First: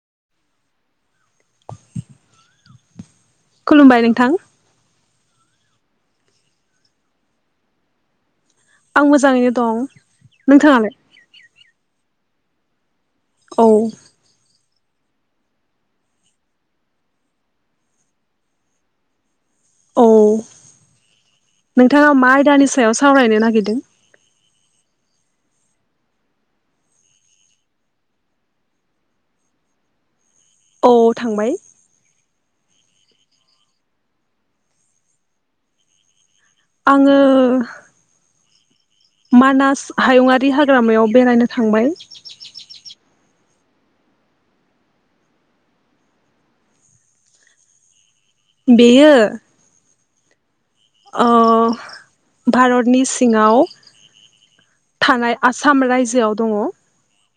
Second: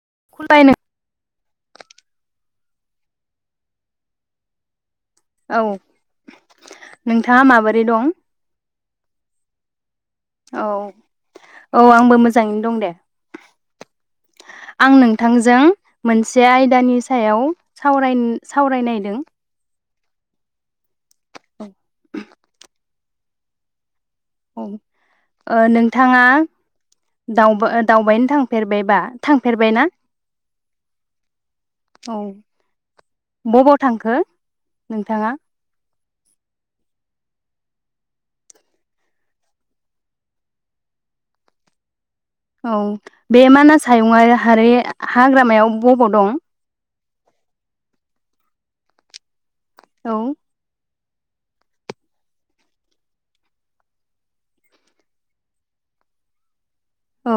[unintelligible] खुलुमबाय नोंथां औ नोंथाङा माबोरै दं आं मोजाङैनो दं औ नोंथाङालाय औ आंबो मोजां मोजाङैनो दं दे औ आं नोंथांजों मोनसे आयदानि सायाव सावराय सावरायनायदों। औ नोंथाङा मा आदानि सायाव साव सावरायनो नागिरदों औ ओ नोंथाङा दावबा दावबायनो थांफेरबायबा थांफेरबाय ना औ थांबाय बबाव थांखो नोंथाङा आङो मानास हायुङारि हाग्रामायाव बेरायनो थांबाय औ बे मानास हायुंआ हारि हाग्रामायाव बबाव दं बेयो औ ओ भारतनि सिङाव थानाय आसाम रायजोआव दङ औ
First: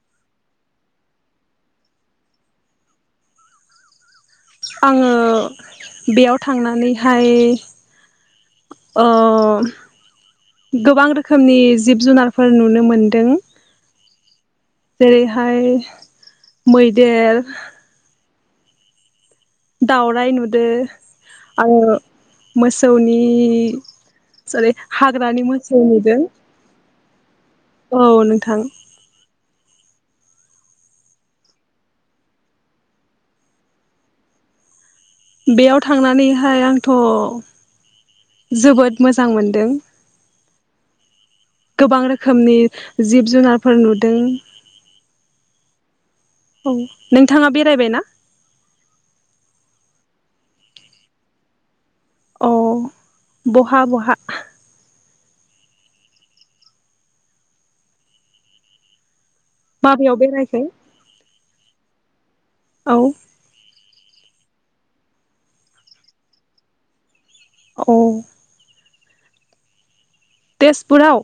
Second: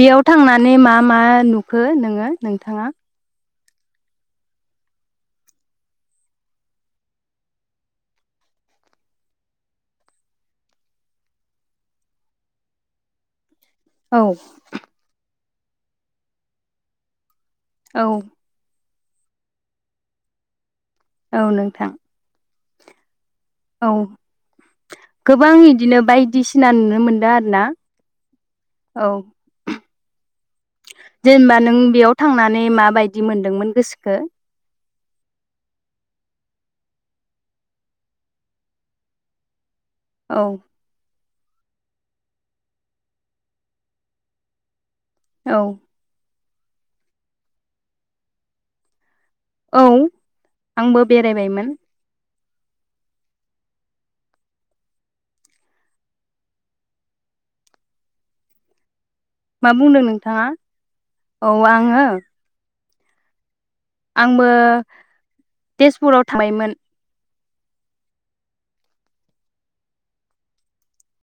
बेयाव थांनानै मा मा नुखो नोङो नोंथाङा आङो बेयाव थांनानैहाय ओ गोबां रोखोमनि जिब जुनारफोर नुनो मोनदों। औ जेरैहाय मैदेर औ दावराय नुदो औ आरो नोंथां मोसौनि औ जेरै हाग्रानि गोबां मोसौ इदिनो नुदों बायदिसिना नुनो मोनद ना औ नोंथां औ। जेनबा नों बेयाव थांनानै माबायदि मोनदोंमोन गोसोखो। बेयाव थांनानैहाय आंथ जोबोद मोजां मोनदों। औ। गोबां रोखोमनि जिब जुनारफोर नुदों। औ। औ नोंथाङा बेरायबायना। औ आंबो बेरायबायमोन। अह बहा बहा। मा बुंदों माबेयाव नोंथाङा बेरायखो औ आङो। औ। आंबो तेजपुराव थायोमोन औ। तेजपुराव।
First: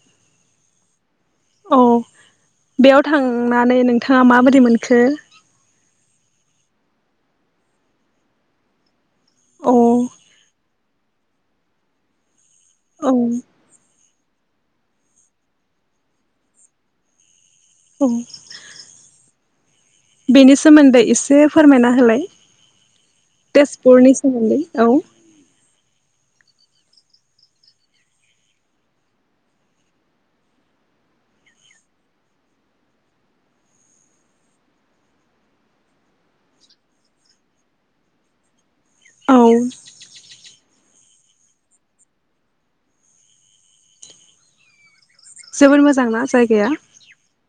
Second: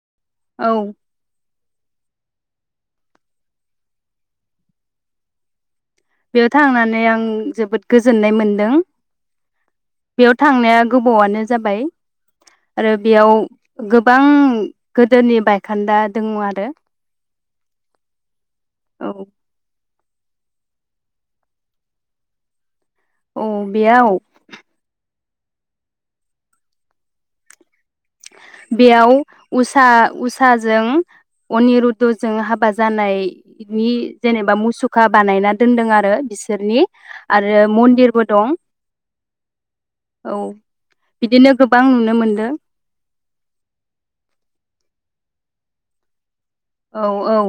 औ। औ बेयाव थांनानै नोंथाङा माबोरै मोनखो? बेयाव थांनानै आं जोबोद गोजोननाय मोनदों। अ बेयाव थांनाया। गोबावआनो जाबाय। आरो औ बेयाव गोब बां गोदोनि बायखान्दा दङो आरो। औ। औ बेनि सोमोन्दै एसे फोरमायना होलाय। औ बेयाव तेजपुरनि सोमोन्दै औ। बेयाव उसा उसाजों अनिरुधजों हाबा जानायनि जेनेबा मुसुखा बानायना दोनदों आरो बिसोरनि आरो मन्दिरबो दं। औ औ बिदिनो गोबां नुनो मोनदो जोबोर मोजां ना जाय औ औ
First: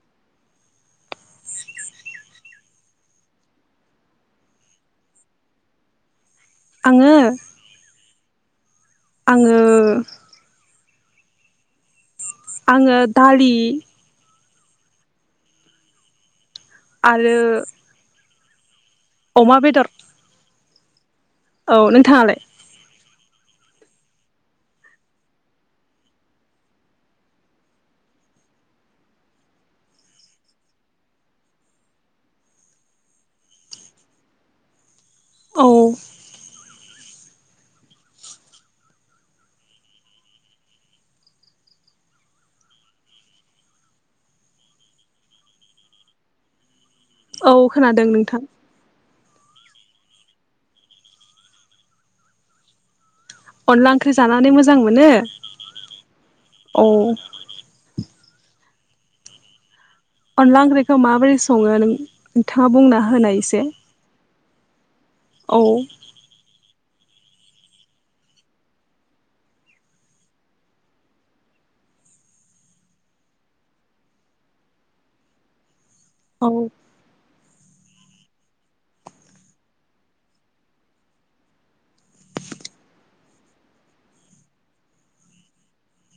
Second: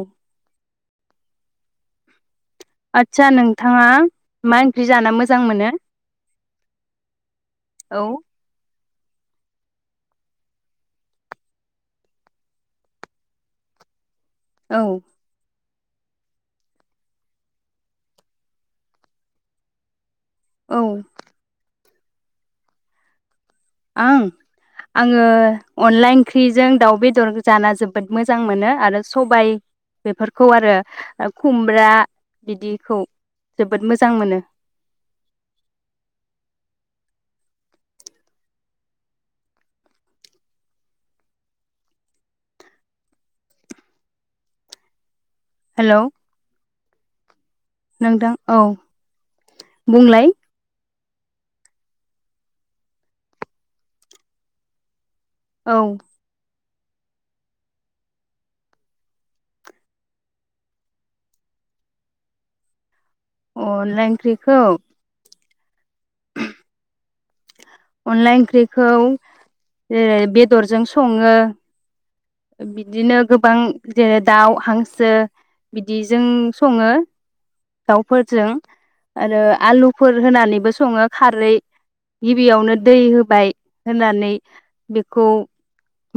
आदसा नोंथाङा मा ओंख्रि जाना मोजां मोनो? आङो औ आङो आङो दालि औ आरो अमा बेदर औ औ नोंथाङालाय ओं आङो अनला ओंख्रिजों दाउ बेदर जाना जोबोद मोजां मोनो आरो सबाय बेफोरखौ आरो खुमब्रा बिदिखौ जोबोद मोजां मोनो औ हेलौ औ खोनादों नोंथां बुंलाय अनला ओंख्रि जानानै मोजां मोनो। औ औ अनला ओंख्रिखो माबोरै सङो नों-नोंथाङा बुंनो हाग होनायसे खौऔ औ अनला ओंख्रिखौ जेरै बेदरजों सङो बिदिनो गोबां जेरै दाउ हांसो बिदिजों औ सङो दावफोरजों आरो आलुफोर होनानैबो सङो खारै गिबियावनो दै होबाय होनानै बेखौ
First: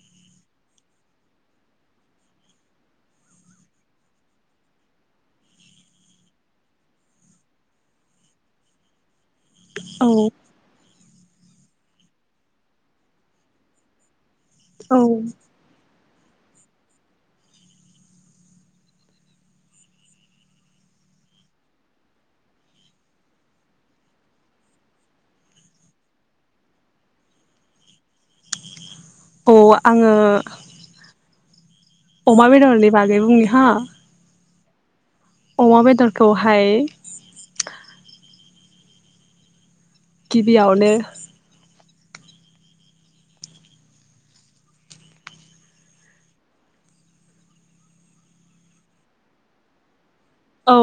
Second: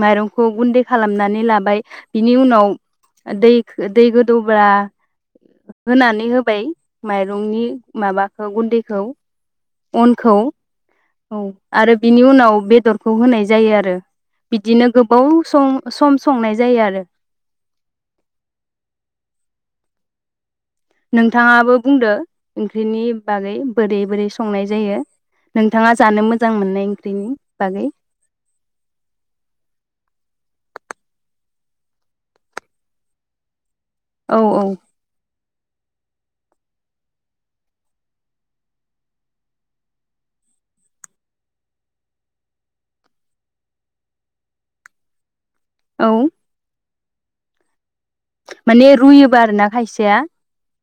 माइरंखौ गुन्दै खालामनानै लाबाय बिनि उनाव दै दै गोदौब्ला होनानै होबाय माइरंनि माबाखौ गुन्दैखौ औ अनखौ औ आरो बिनि उनाव बेदरखौ होनाय जायो आरो बिदिनो औ गोबाव सम सम संनाय जायो आरो नोंथाङाबो बुंदो ओंख्रिनि बागै बोरै बोरै संनाय जायो नोंथाङा जानो मोजां मोननाय ओंख्रिनि बागै औ आङो अमा बेदरनि बागै बुंनि हा औ औ अमा बेदरखौहाय गिबियावनो औ माने रुयोबा आरो ना खायसेया औ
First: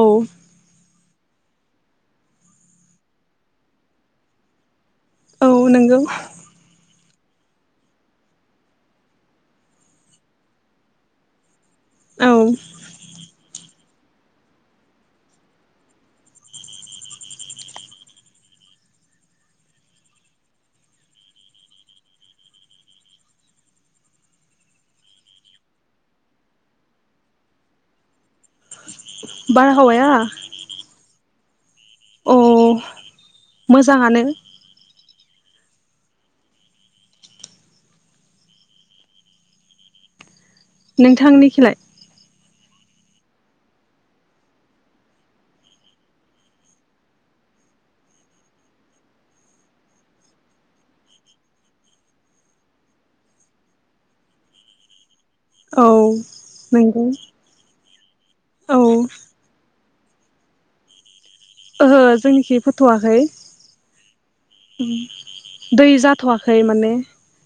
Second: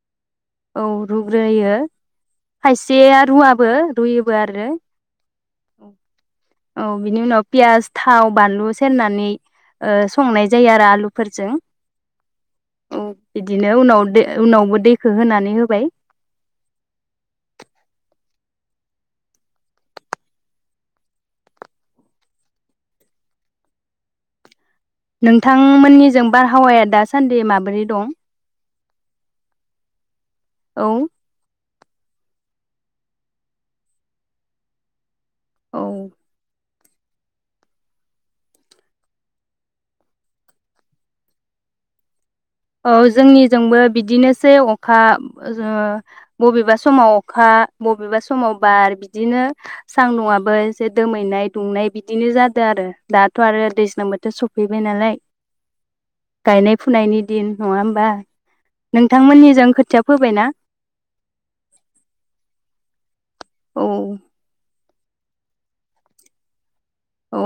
औ रुग्रोयो खायसेया रुवाबो रुयोबो आरो औ नंगौ औ बिनि उनाव पियास थाव बानलु सेरनानै ओ संनाय जायो आरो आलुफोरजों। औ औ बिदिनो उनाव दे उनावबो दैख होनानै होबाय नोंथांमोननिजों बारहावाया दासान्दि माबोरै दं? बारहावाया? औ अ मोजाङानो। औ नोंथांनि खिलाय? औ जोंनिजोंबो बिदिनोसै अखा ओ बबेबा समाव अखा बबेबा समाव बार बिदिनो सांदुंआबो एसे दोमैनाय दुंनाय बिदिनो जादों आरो दाथ आरो दैज्लां बोथोर सफैबाय नालाय। औ नंगौ। इन नङा होम्बा औ नोंथांमोननिजो खोथिया फोबायना? ओहो जोंनिखि फोथ'वाखै। औ उम दै जाथ'वाखै माने। औ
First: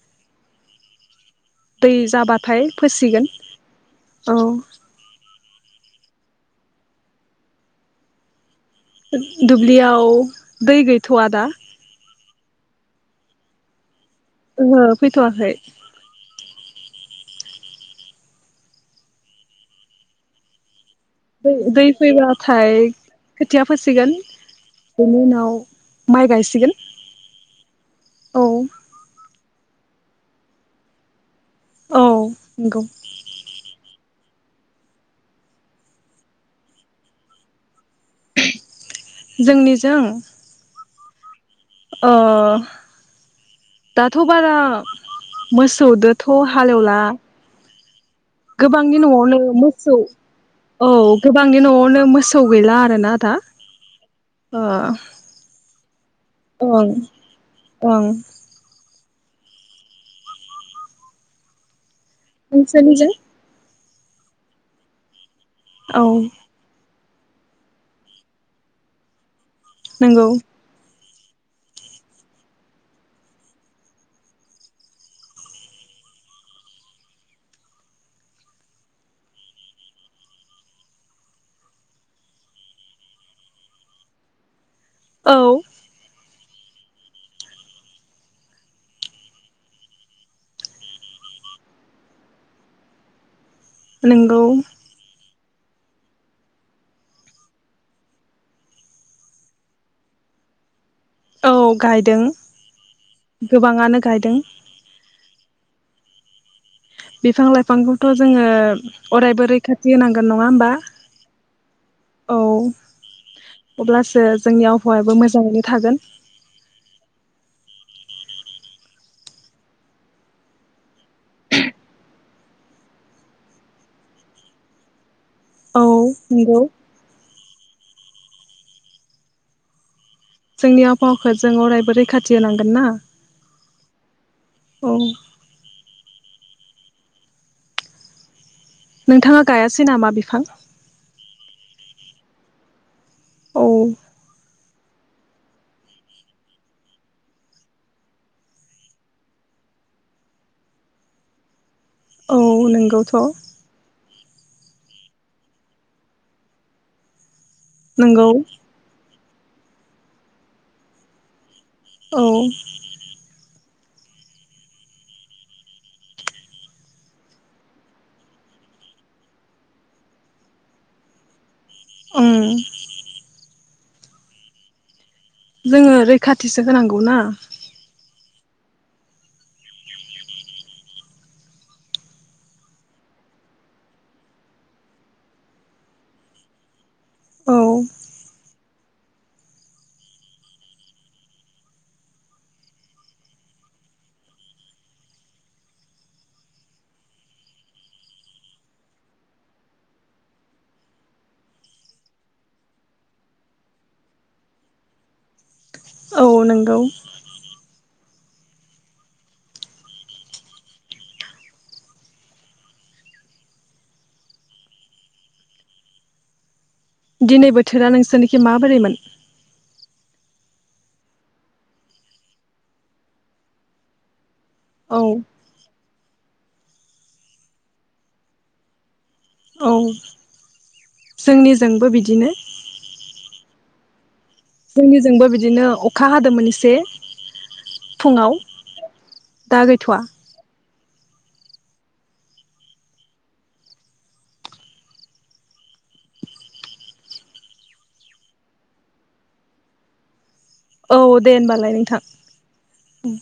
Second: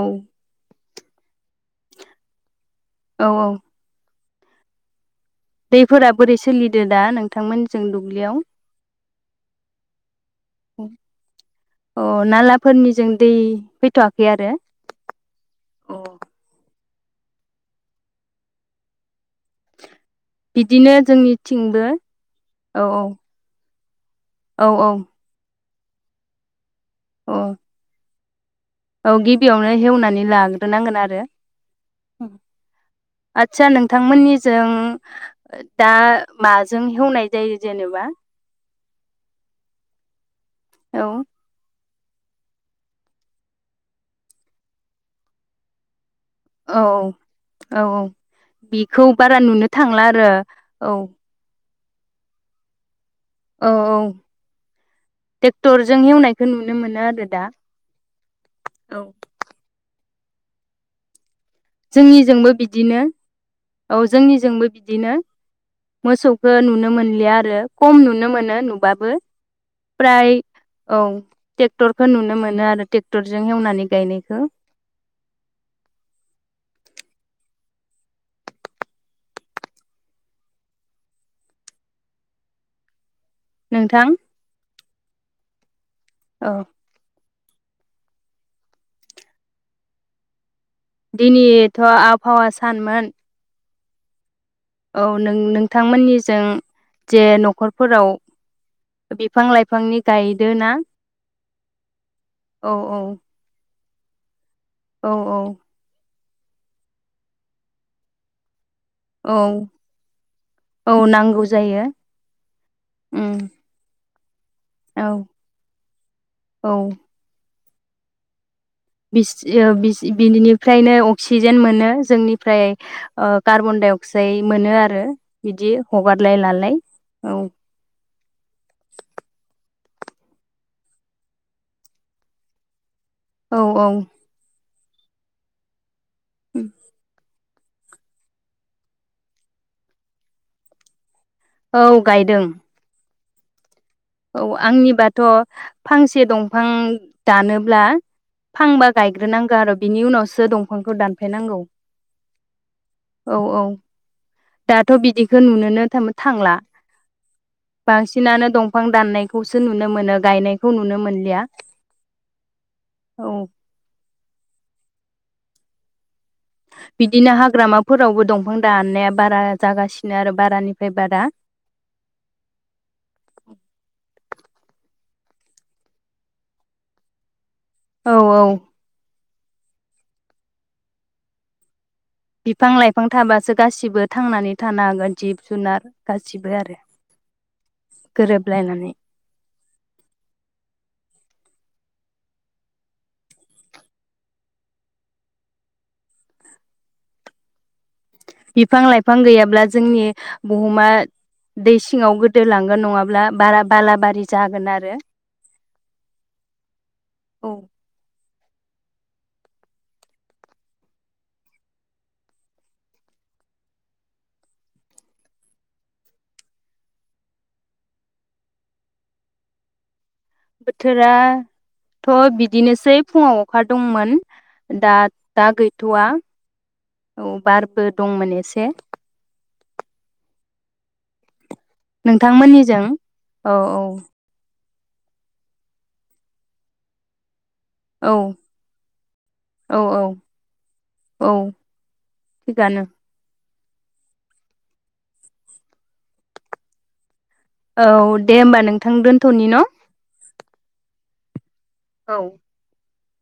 दै जाबाथाय औ फोसिगोन। औ औ। दैफोरा बोरै सोलिदो दा नोंथांमोनजों दुब्लियाव? दुब्लियाव दै गैथ'आ दा अ नालाफोरनिजों दै फैथ'वा ओहो फैथ'वाखै। बिदिनो दै जोंनिथिंबो दै फैबाथाय औ खोथिया फोसिगोन औ औ बेनि उनाव माइ गायसिगोन अ औ औ गिबियावनो हेवनानै लाग्रोनांगोन आरो औ [unintelligible] नंगौ आतसा नोंथांमोननि जों दा माजों हेवनाय जायो जेनेबा? जोंनिजों? औ अ दाथ' बारा मोसौदो थ' हाल हेवला औ औ गोबांनि बेखौ बारा न'आवनो नुनो मोसौ थांला आरो औ गोबांनि न'आव नो मोसौ गैला आरो ना औ औ टेक्टरजों एवनायखौ नुनो ओं मोनो आरो दा। ओं औ जोंनिजोंबो बिदिनो नोंसोरनिजों? औ जोंनिजोंबो बिदिनो। औ मोसौखौ नुनो मोनलि या आरो खम नुनो मोनो नुबाबो। नंगौ प्राय औ ट्रेक्टरखौ नुनो मोनो आरो ट्रेक्टरजों एवनानै गायनायखौ। नोंथां। औ औ। दिनैथ आबहावा सानमोन। नोंगौ। औ नों नोंथांमोननिजों जे नखरफोराव बिफां लाइफांनि गायदोना। औ गायदों गोबाङानो। गायदों। औ औ। बिफां लाइफांखौथ जोङो। औ अरायबो रैखाथि होनांगोन नङा होमबा औ नांगौ जायो औ उम अब्लासो। देस। जोंनि औ आबहावायाबो मोजाङैनो थागोन। औ बि बिनिफ्रायनो अक्सिजेन मोनो जोंनिफ्राय कार्बन डाइ अक्साइड मोनो आरो। बिदि औ हगारलाय नंगौ लालाय औ। जोंनि आबहावाखौ जों अरायबो रैखाथि होनांगोन ना। औ औ। औ। उम। नोंथाङा गायासै नामा बिफां। औ गायदों। औ। औ आंनिबाथ फांसे दंफां दानोब्ला फांबा गायग्रोनांगौ आरो बिनि उनावसो दंफांखौ दानफायनांगौ। औ नोंगौथ। औ औ दाथ बिदिखौ नुनोनो थाम थांला। नंगौ बांसिनानो दं। बिफां दाननायखौसो नुनो मोनो गायनायखौ नुनो मोनलिया। औ। औ बिदिनो हाग्रामाफोरावबो दंफां दा अननाया बारा जागासिनो आरो बारानिफ्राय बारा। उं जोङो रैखाथिसो होनांगौ ना। औ-औ। बिफां-लाइफां थाबासो गासिबो थांनानै थानो हागोन जिब-जुनार गासिबो आरो। औ गोरोबलायनानै। बिफां-लाइफां गैयाब्ला जोंनि बुहुमा दै सिङाव गोदोलांगोन नङाब्ला बारा बालाबारि जागोन आरो। औ नंगौ। औ दिनै बोथोरा नोंसोरनिखि माबोरैमोन। बोथोरा थ बिदिनोसै फुङाव अखा दंमोन। दा औ दा गैथवा। औ बारबो दंमोन एसे। औ जोंनि नोंथांमोननिजों औ औ जोंनिजोंबो बिदिनो अखा हादोंमोन एसे। औ फुङाव दा औ गैथवा। औ औ थिगानो औ दे होम्बा नोंथां दोनथनि न। औ दे होनबा लाय नोंथां औ उम